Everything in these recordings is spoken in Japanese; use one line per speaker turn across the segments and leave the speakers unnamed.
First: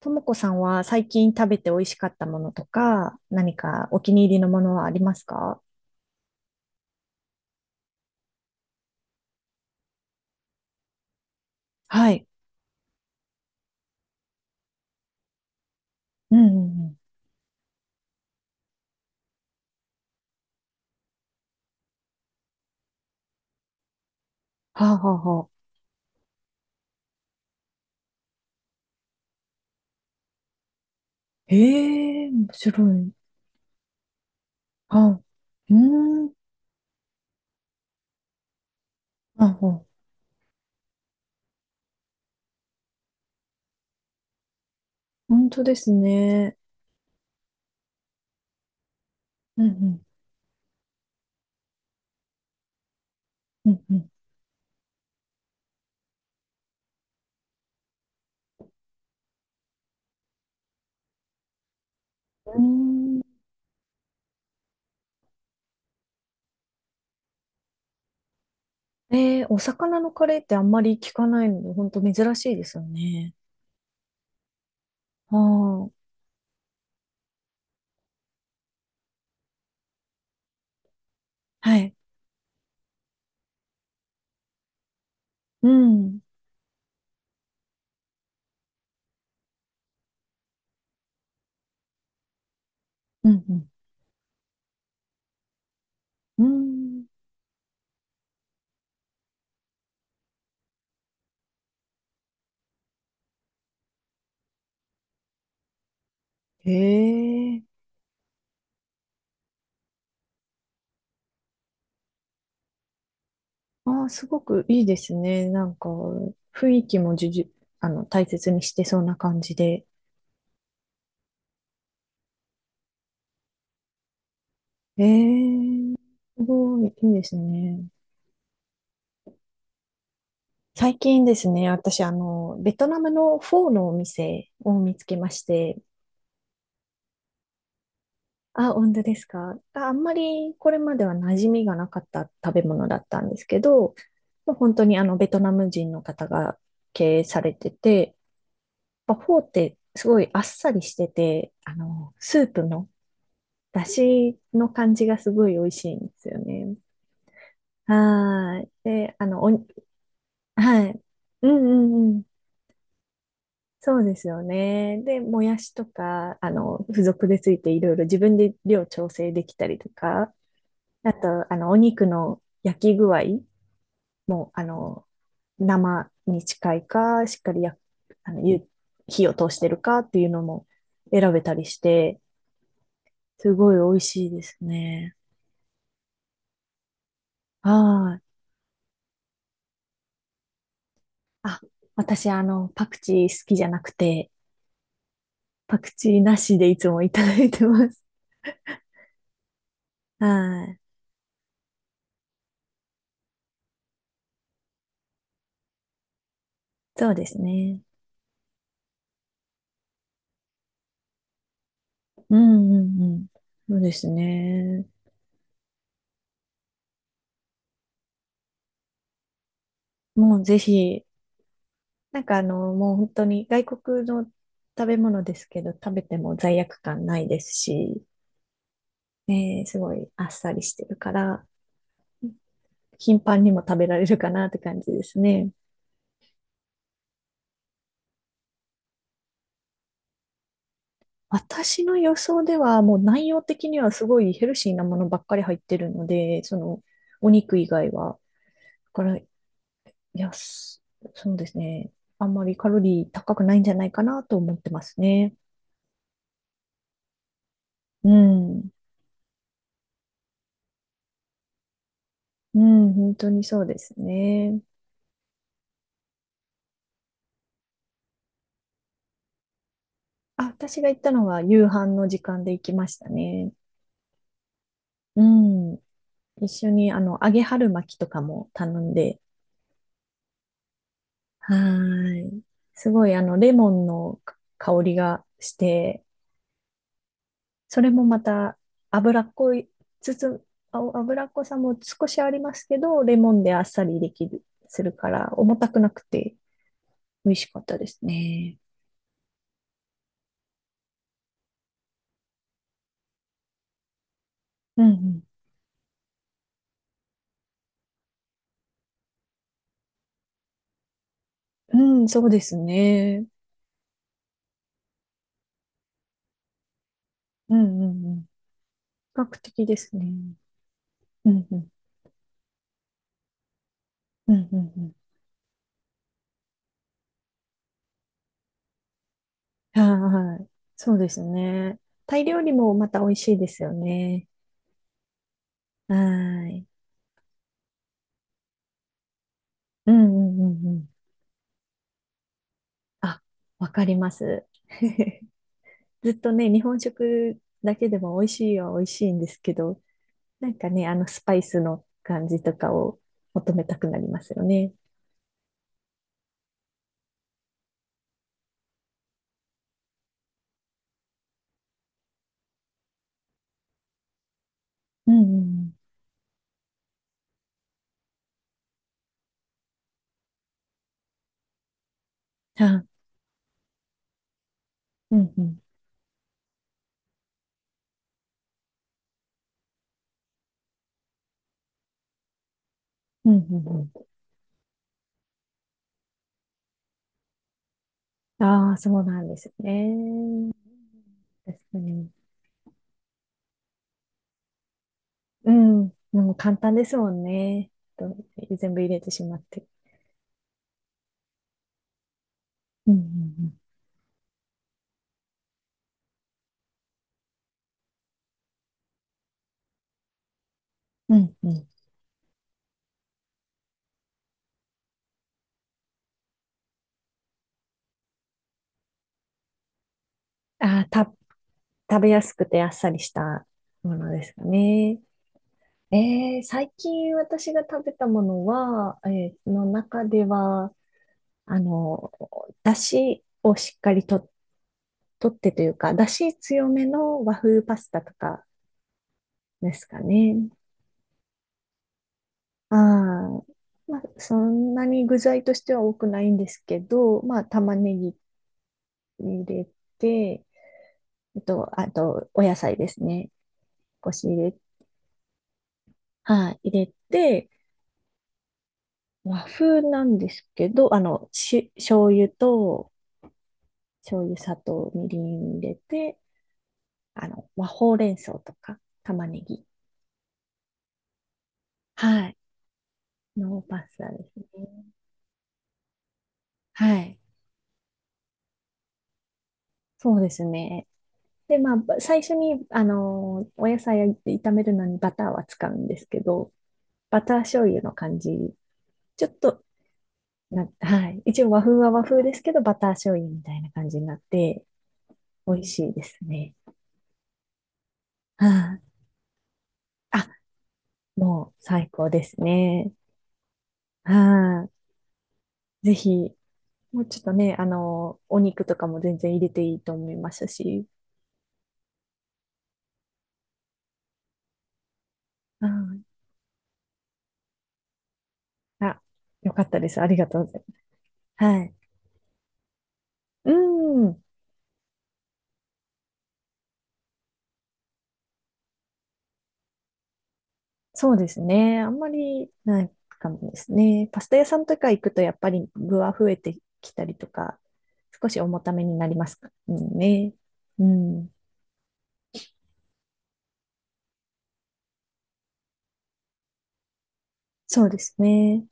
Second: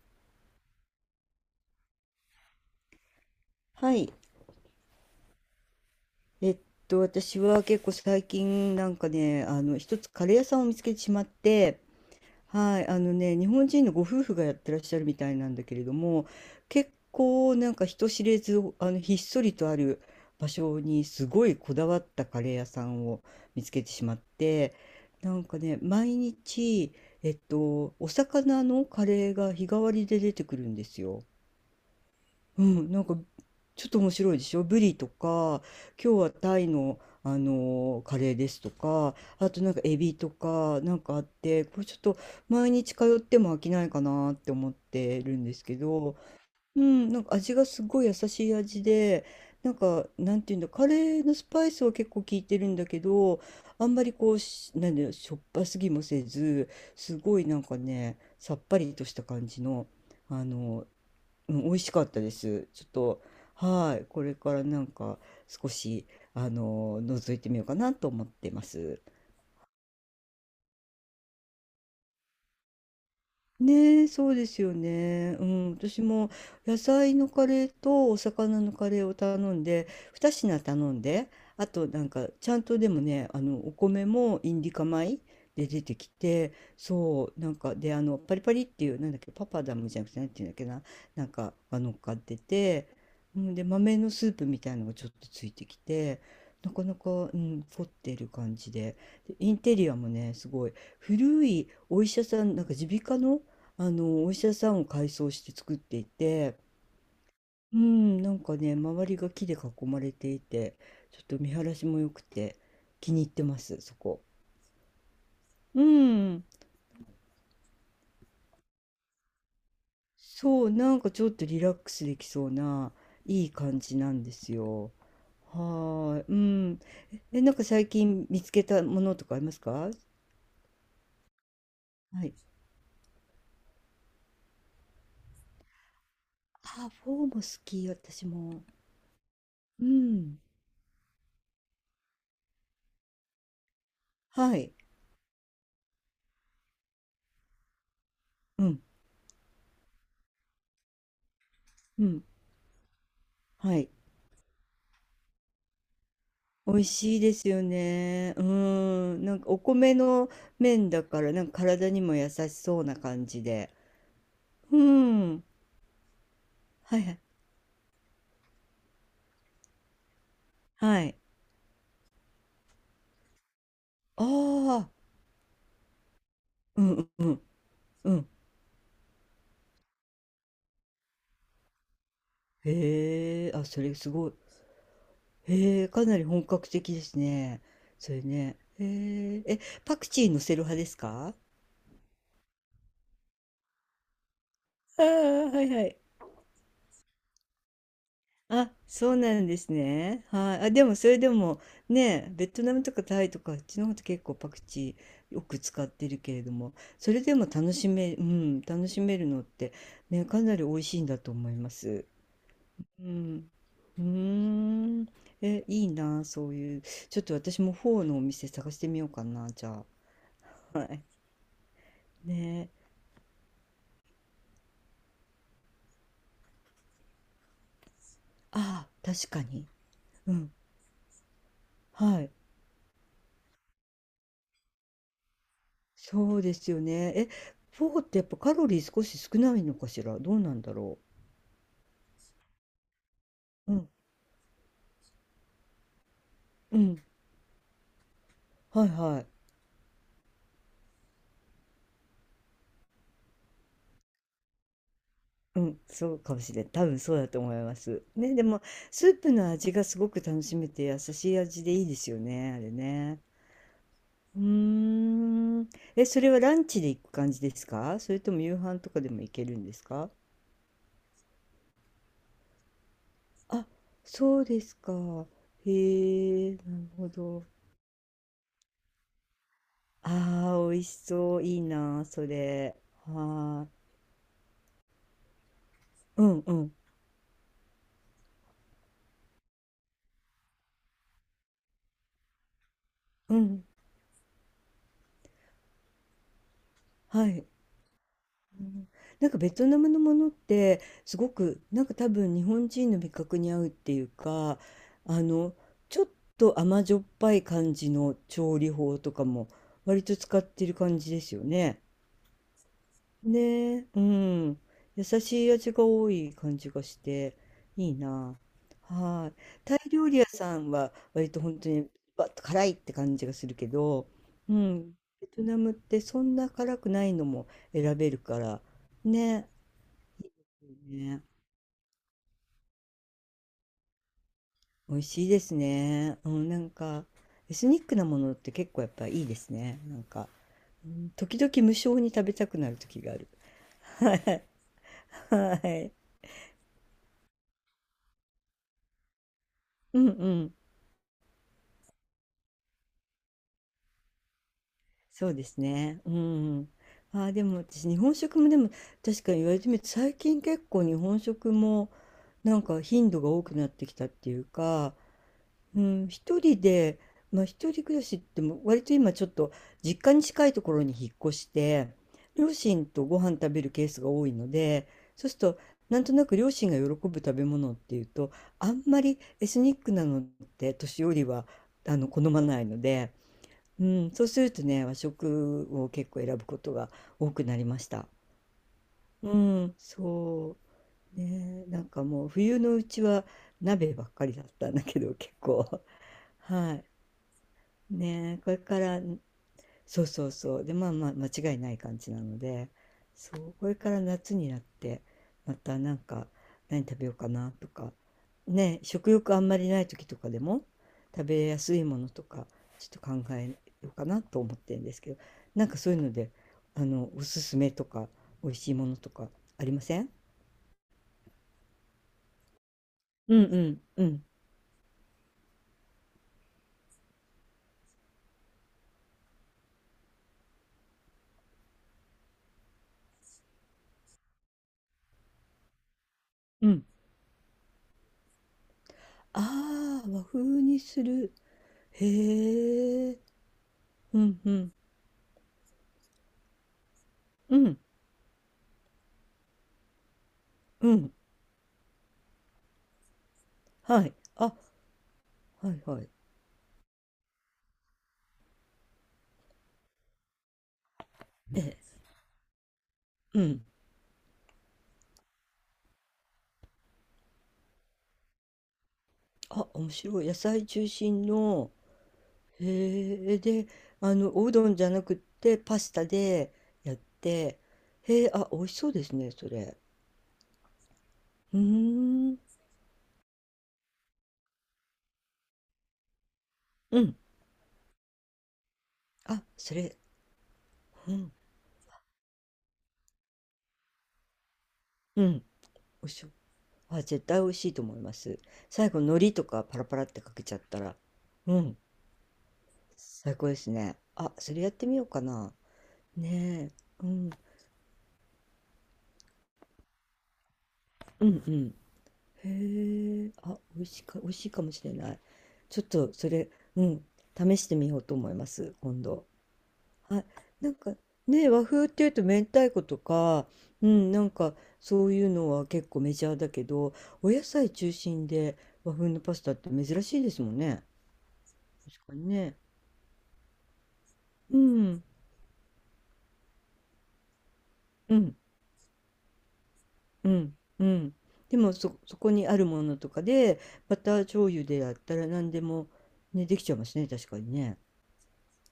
ともこさんは最近食べて美味しかったものとか、何か
は
お気
い。
に入りのものはありますか？
えっ私は結構最近一つカレー屋さんを見つけてしまって、
はい。
はい、あのね、日本人のご夫婦がやってらっしゃるみたいなんだけれども、
うんうんう
結
ん。
構なんか人知れず、あの、ひっそりとある場所にすごいこだわったカレー屋さんを見つけてしまって、
はあ、はあ
な
は
んか
あ。
ね、毎日、お魚のカレーが日替わりで出てくるんですよ。
ええ面
うん、
白
なん
い。
かちょっと面白いでしょ。ブリ
は
と
あ。
か、
うー
今日
ん。
は
は
タイの、カレーですとか、
あ
あと
は
なんか
あ。
エビとかなんかあって、これちょっと毎日通っても飽きないかなって思ってるん
本
で
当
す
で
け
す
ど、
ね。
うん、なんか味がすごい優しい味で、
う
なん
ん
かなんていうんだ、カレーのスパイスは結構効いてるんだけど、
うん。
あ
う
ん
ん
ま
う
りこうし、なんだよ、しょっぱすぎもせず、すごいなんかね、さっぱりとした感じの、あのうん美味しかったです。ちょっ
ん。うー
と、
ん。
はい、これからなんか少し、あの、覗いてみようかなと思ってます。
えー、お魚のカレーってあんまり聞かないので、本当珍しいですよね。
ね、えそうですよ
あ
ね。うん、私
あ、
も野菜のカレーとお魚のカレーを頼んで、2品頼んで、あ
は
と
い。
なんかちゃんとでもね、あのお米もインディカ米で
う
出てき
ん。
て、そう、なんかであのパリパリっていうなんだっけ、パパダムじゃなくてなんていうんだっけな、なんかが乗っかってて、
う
う
んう
ん、で
ん。
豆のスープみたいのがちょっとついてきて、
う
なかなか、
ん。
うん、凝ってる感じで、でインテリアもね、すごい古いお医者さん、なんか耳鼻科のあのお医者さんを改装して作っていて、
へえ。
うん、なんかね、周りが木で囲まれていて、ちょっと見晴らしも良くて気に入ってます、そ
ああ、
こ。
すごくいいですね。なん
う
か、
ん、
雰囲気もじゅじゅ、大切にしてそうな感じで。
そう、なんかちょっとリラックスできそうないい感じなんですよ。
え
は
え、
ーい、う
すご
ん。
い、いいです
え、なんか
ね。
最近見つけたものとかありますか？
最近ですね、私、
はい。
ベトナムのフォーのお店を見つけまして、
あ、フォーも好き、私も。
あ、本当ですか。あ、
う
あんま
ん。
りこれまでは馴染みがなかった食べ物だったんですけど、もう
は
本
い。
当にあの、ベトナム人の方が経営されてて、
うん。
やっぱフォーってすごいあっさりしてて、あ
う
の、
ん。
スープも
は
だ
い。
しの感じがすごい美味しいんですよ
美
ね。
味しいですよね。う
はーい。で、
ん。
あ
なん
の、
か
お
お
に、
米の
は
麺
い。
だから、なん
う
か
んう
体に
ん
も
うん。
優しそうな感じで。
そうですよ
う
ね。で、も
ん。
やしとか、
は
付
いはい。
属でついていろいろ自分で量調整できたりとか、
は
あ
い。
と、お肉の焼き具合
あ
も、あ
あ。
の、生に近
う
い
んう
か、し
ん
っかりや、
うん。
あの、ゆ火を通してるかっていうのも選べたりして、
へえ。
す
あ、
ごい
そ
美
れ
味
す
し
ご
い
い。
ですね。
へえ。かなり本格的ですね。
は
そ
ー
れ
い。
ね。へえ。え、パクチー乗せる派ですか？
あ、私、パクチー好きじゃなくて、
ああー、はい
パ
は
ク
い。
チーなしでいつもいただいてます。
あ、そうなんです ね。はい。
は
あ、で
い。
もそれでもね、ベトナムとかタイとかあっちの方と結構パクチーよく使ってるけれども、
そ
そ
う
れ
で
で
す
も楽
ね。
しめ、うん、楽しめるのってね、かなり美味しいんだと思います。
うんうん
う
うん。
ん。
そうで
うー
すね。
ん。え、いいな、そういう。ちょっと私もフォーのお店探してみようかな、じゃ
もうぜ
あ。はい。
ひ、なんかあ
ね。
の、もう本当に外国の食べ物ですけど、食べても罪悪感ないですし、
ああ、確か
ね
に。
すごいあっ
う
さ
ん。
りしてるから、
はい。
頻繁にも食べられるかなって感じですね。
そうですよね。え、フォーってやっぱカロリー少し少ないのかしら。どうなんだろ
私の予想では、もう内容的
う。う
に
ん、
はすごいヘルシーなものばっかり入ってるので、そ
う
の
ん、
お肉以外は。
はい
だから、
は
い
い。
や、すそうですね。あんまりカロリー高くないんじゃないかなと思ってますね。
うん、そうかもしれん。多分そうだと思います。
う
ね、でも
ん。
スープの味がすごく楽しめて優しい味でいいですよね、
う
あれ
ん、本
ね。
当にそうです
うー
ね。
ん。え、それはランチで行く感じですか？それとも夕飯とかでも行けるんですか？
あ、私が行ったのは夕飯の時間で行きましたね。
あ、そうですか。
うん。
へ
一
え、
緒
なる
にあ
ほ
の揚げ
ど。
春巻きとかも頼んで、
ああ、美味しそう。
は
いいな、そ
ーい。
れ。
すご
は
いあのレ
ーい。
モンの香りがして、
うんうん。
それもまた脂っこい、つつ、あ脂っこさも少しありますけど、レモ
う
ンであっ
ん、
さりできる、するから、重たくなくて
は
美味し
い。
かったですね。
うん、なんかベトナムのものってすごくなんか多分日本人の味覚に合うっていうか、
う
あ
ん
のちょっと甘じょっぱい感じの調理法とかも割と使ってる感じですよ
う
ね。
ん。うん、そうですね。
ねえ、うん。優しい味が多い感じがして、
うんう
いい
んうん。比
な。
較
はい。
的
タ
で
イ
す
料
ね。
理屋さんは
う
割と
んう
本当
ん。
にバッと辛いって感じがするけど、
うん
う
うんう
ん。
ん。
ベトナムってそんな辛くないのも選べるから、ね。
はいはい。そうです
ね。
ね。タイ料理もまた美味しいですよね。
美味しいですね。う
は
ん、な
い。
んか、エスニックなものって結構やっぱいいですね。
う
な
ん
ん
う
か、
んうんうん。
うん時々無性に食べたくなる時があ
あ、
る。
わかり ま
はい。
す。
はい。
ずっとね、日本食だけでも美味しいは美味しいんですけど、
うんう
なん
ん。
かね、あのスパイスの感じとかを求めたくなりますよね。
そうですね。うん。ああ、でも私、日本食もでも、確かに言われてみると、最近結構日本食も、なんか頻度が多くなってきたっていうか、
うんうん。
うん、一人で、まあ一人暮らしっても、割と今ちょっと、実家に近いところに引っ越して、両
あ、
親とご飯食べるケースが多いので、
う
そう
ん
する
う
と、
ん。
なんとなく両親が喜ぶ食べ物っていうと、あんまりエスニックなのって年寄りは、あの、好まないので、
うんう
う
んう
ん、そうするとね、和食を結構選ぶことが多くなりました。
ん。ああ、そうなん
う
です
ん、
ね。
そう。
確
ね、
か
なんか
に。
もう冬のうちは鍋ばっかりだったんだけど、結
う
構。
ん。でも 簡
は
単で
い。
すもんね。と
ね、これ
全
か
部入れ
ら
てしまって。
そうそうそう。で、まあまあ間違いない感じなので、
う
そう、
ん
これから夏になって、またなんか何食べようかなとか、ね、食欲あんまりない時とかでも
う
食
ん
べ
うん。うんう
や
ん。
すいものとか、ちょっと考えようかなと思ってるんですけど、なんかそういうので、あの、おすすめとか、美味しいものとかありません？
ああ、た、食べやすくてあっさりし
うん
た
うん
も
う
ので
ん
すかね。えー、最近私が食べたものは、えーの中では、あの、だしをしっかりと、とってというか、だし強
うん。
めの和風パスタとかですか
ああ、和
ね。
風にする。
あ
へえ。
あまあ、
う
そ
んうん
んなに具材としては多くないんですけど、まあ、
う
玉
ん
ねぎ入れて、
うん。
あと、あと、お野菜ですね。
は
少
い。
し入
あ、
れ、
はいはい。
はい、入れて、和風なんですけど、あの、
え
し、
え、
醤油と、
うん。
醤油、砂糖、みりん入れて、まあ、ほうれん草とか玉ねぎ
あ、面白い。野菜中心の、
はい。
へえ、
の
で、
パスタ
あ
で
の、
す
おうどんじ
ね。
ゃなくってパスタでやっ
はい。
て、へえ、あ、美味しそうですね、それ。
そうですね。
う
で、
ー
まあ、ば最初
ん、
に、お野菜を炒めるのにバターは使うんですけど、
うん。
バター醤油の感じ、ちょっ
あ、
と、
それ、
な、は
う
い。
ん、
一応和風は和風ですけど、バター醤油みたいな感じになって、
うん、美
美味しいで
味
す
しそう。
ね。
あ、絶対美味しいと思います。
はい。
最後、海苔とかパラパラって
あ、
かけちゃったら、
もう
うん、
最高ですね。
最高ですね。あ、それ
は
やってみようかな。
い。ぜひ、
ね
も
え、
う
う
ちょっ
ん、
とね、お肉とかも全然入れていいと思いましたし。
うん、うん。へえ、あ、美味しいかもしれない。
は
ちょっ
い
とそれ、うん、試してみようと思います、
あ、
今度。
よかったです。あり
は
が
い。
とうござい
な
ま
ん
す。
かね、
は
和
い。
風っていうと明太子とか、
う
うん、な
ん、
んかそういうのは結構メジャーだけど、お野菜中心で和風のパスタって珍しいですもんね。
そうですね。あん
確
ま
かに
り
ね。
ないかもですね。パスタ屋さ
う
んとか行
ん、
くと、やっぱり具は増えてきたりとか、
う
少
ん、
し重ためになりますから
う
ね。
ん、
う
うん。
ん、
でもそこにあるものとかで、バター醤油でやったら何でも、ね、できちゃいますね、確かにね。
そうですね。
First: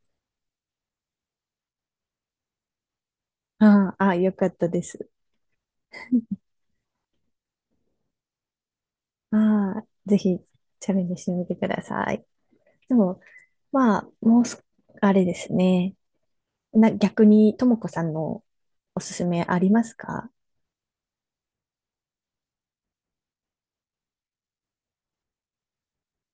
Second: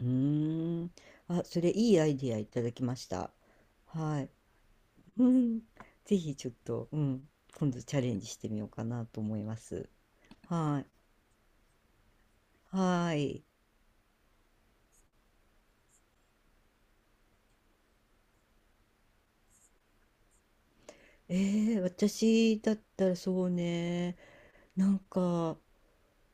うーん。あ、それいいアイディアいただきました。
ああ、あ
はい。
よかったです。
うん。ぜひちょっと、うん。今度チャレンジしてみようかなと
あ
思いま
あ、
す。
ぜひ
は
チ
い。
ャレンジしてみてください。で
は
も、
い。
まあ、もうす、あれですね。な、逆に、ともこさんのおすすめありますか？
えー、私だったらそうね。なんか、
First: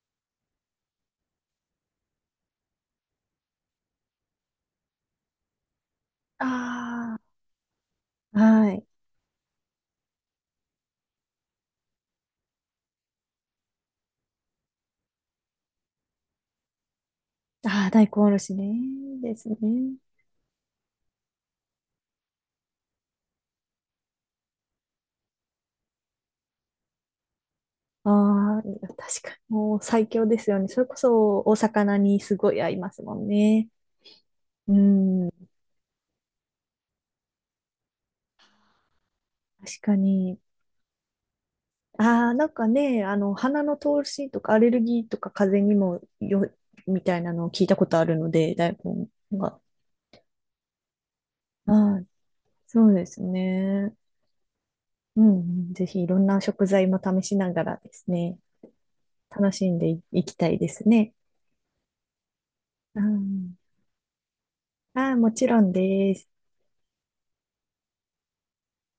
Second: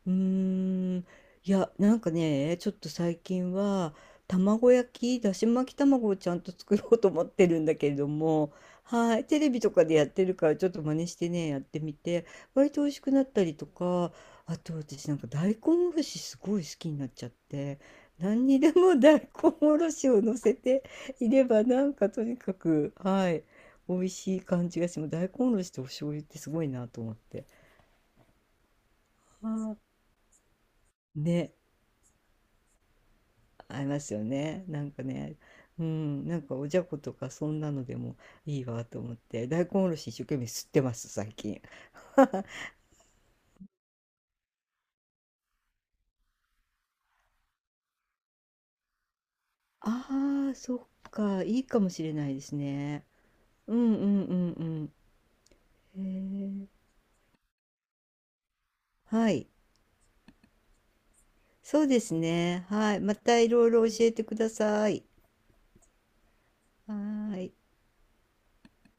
うーん、いや、なんかね、ちょっと最近は卵焼き、だし巻き卵をちゃんと作ろうと
あ
思ってるんだけれども、
はい。
はい、テレビとかでやってるからちょっと真似してね、やってみて、割と美味しくなったりとか、あと私なんか大根おろしすごい好きになっちゃって、
ああ、大根おろ
何
し
に
ね。
でも大根
ですね。
おろしを乗せていればなんかとにかく、はい、美味しい感じがしてもう大根おろしとお醤油ってすごいなと思って。
ああ、確か
あ
にもう
ー
最強ですよね。それこ
ね
そお魚にすごい合いますもんね。
ありますよね。
う
なんか
ん、
ね、
確
うん、なんかおじゃことかそんなのでもいいわと思って、大根お
か
ろし一生懸
に。
命吸ってます、最近。
ああ、なんかね、鼻の通しとかアレルギーとか風邪にもよ、みたいなのを聞いたことあるので、大根が。
ああ、そっか、いいかも
は
し
い、
れないです
そう
ね。
です
う
ね。
んうんうん
うん、うんぜ
う
ひい
ん。
ろんな食
へえ。
材も試しながらですね。
はい。
楽しんでいきたいですね。
そうですね。は
う
い。またい
ん。
ろいろ教えてください。
ああ、もちろんです。
はーい。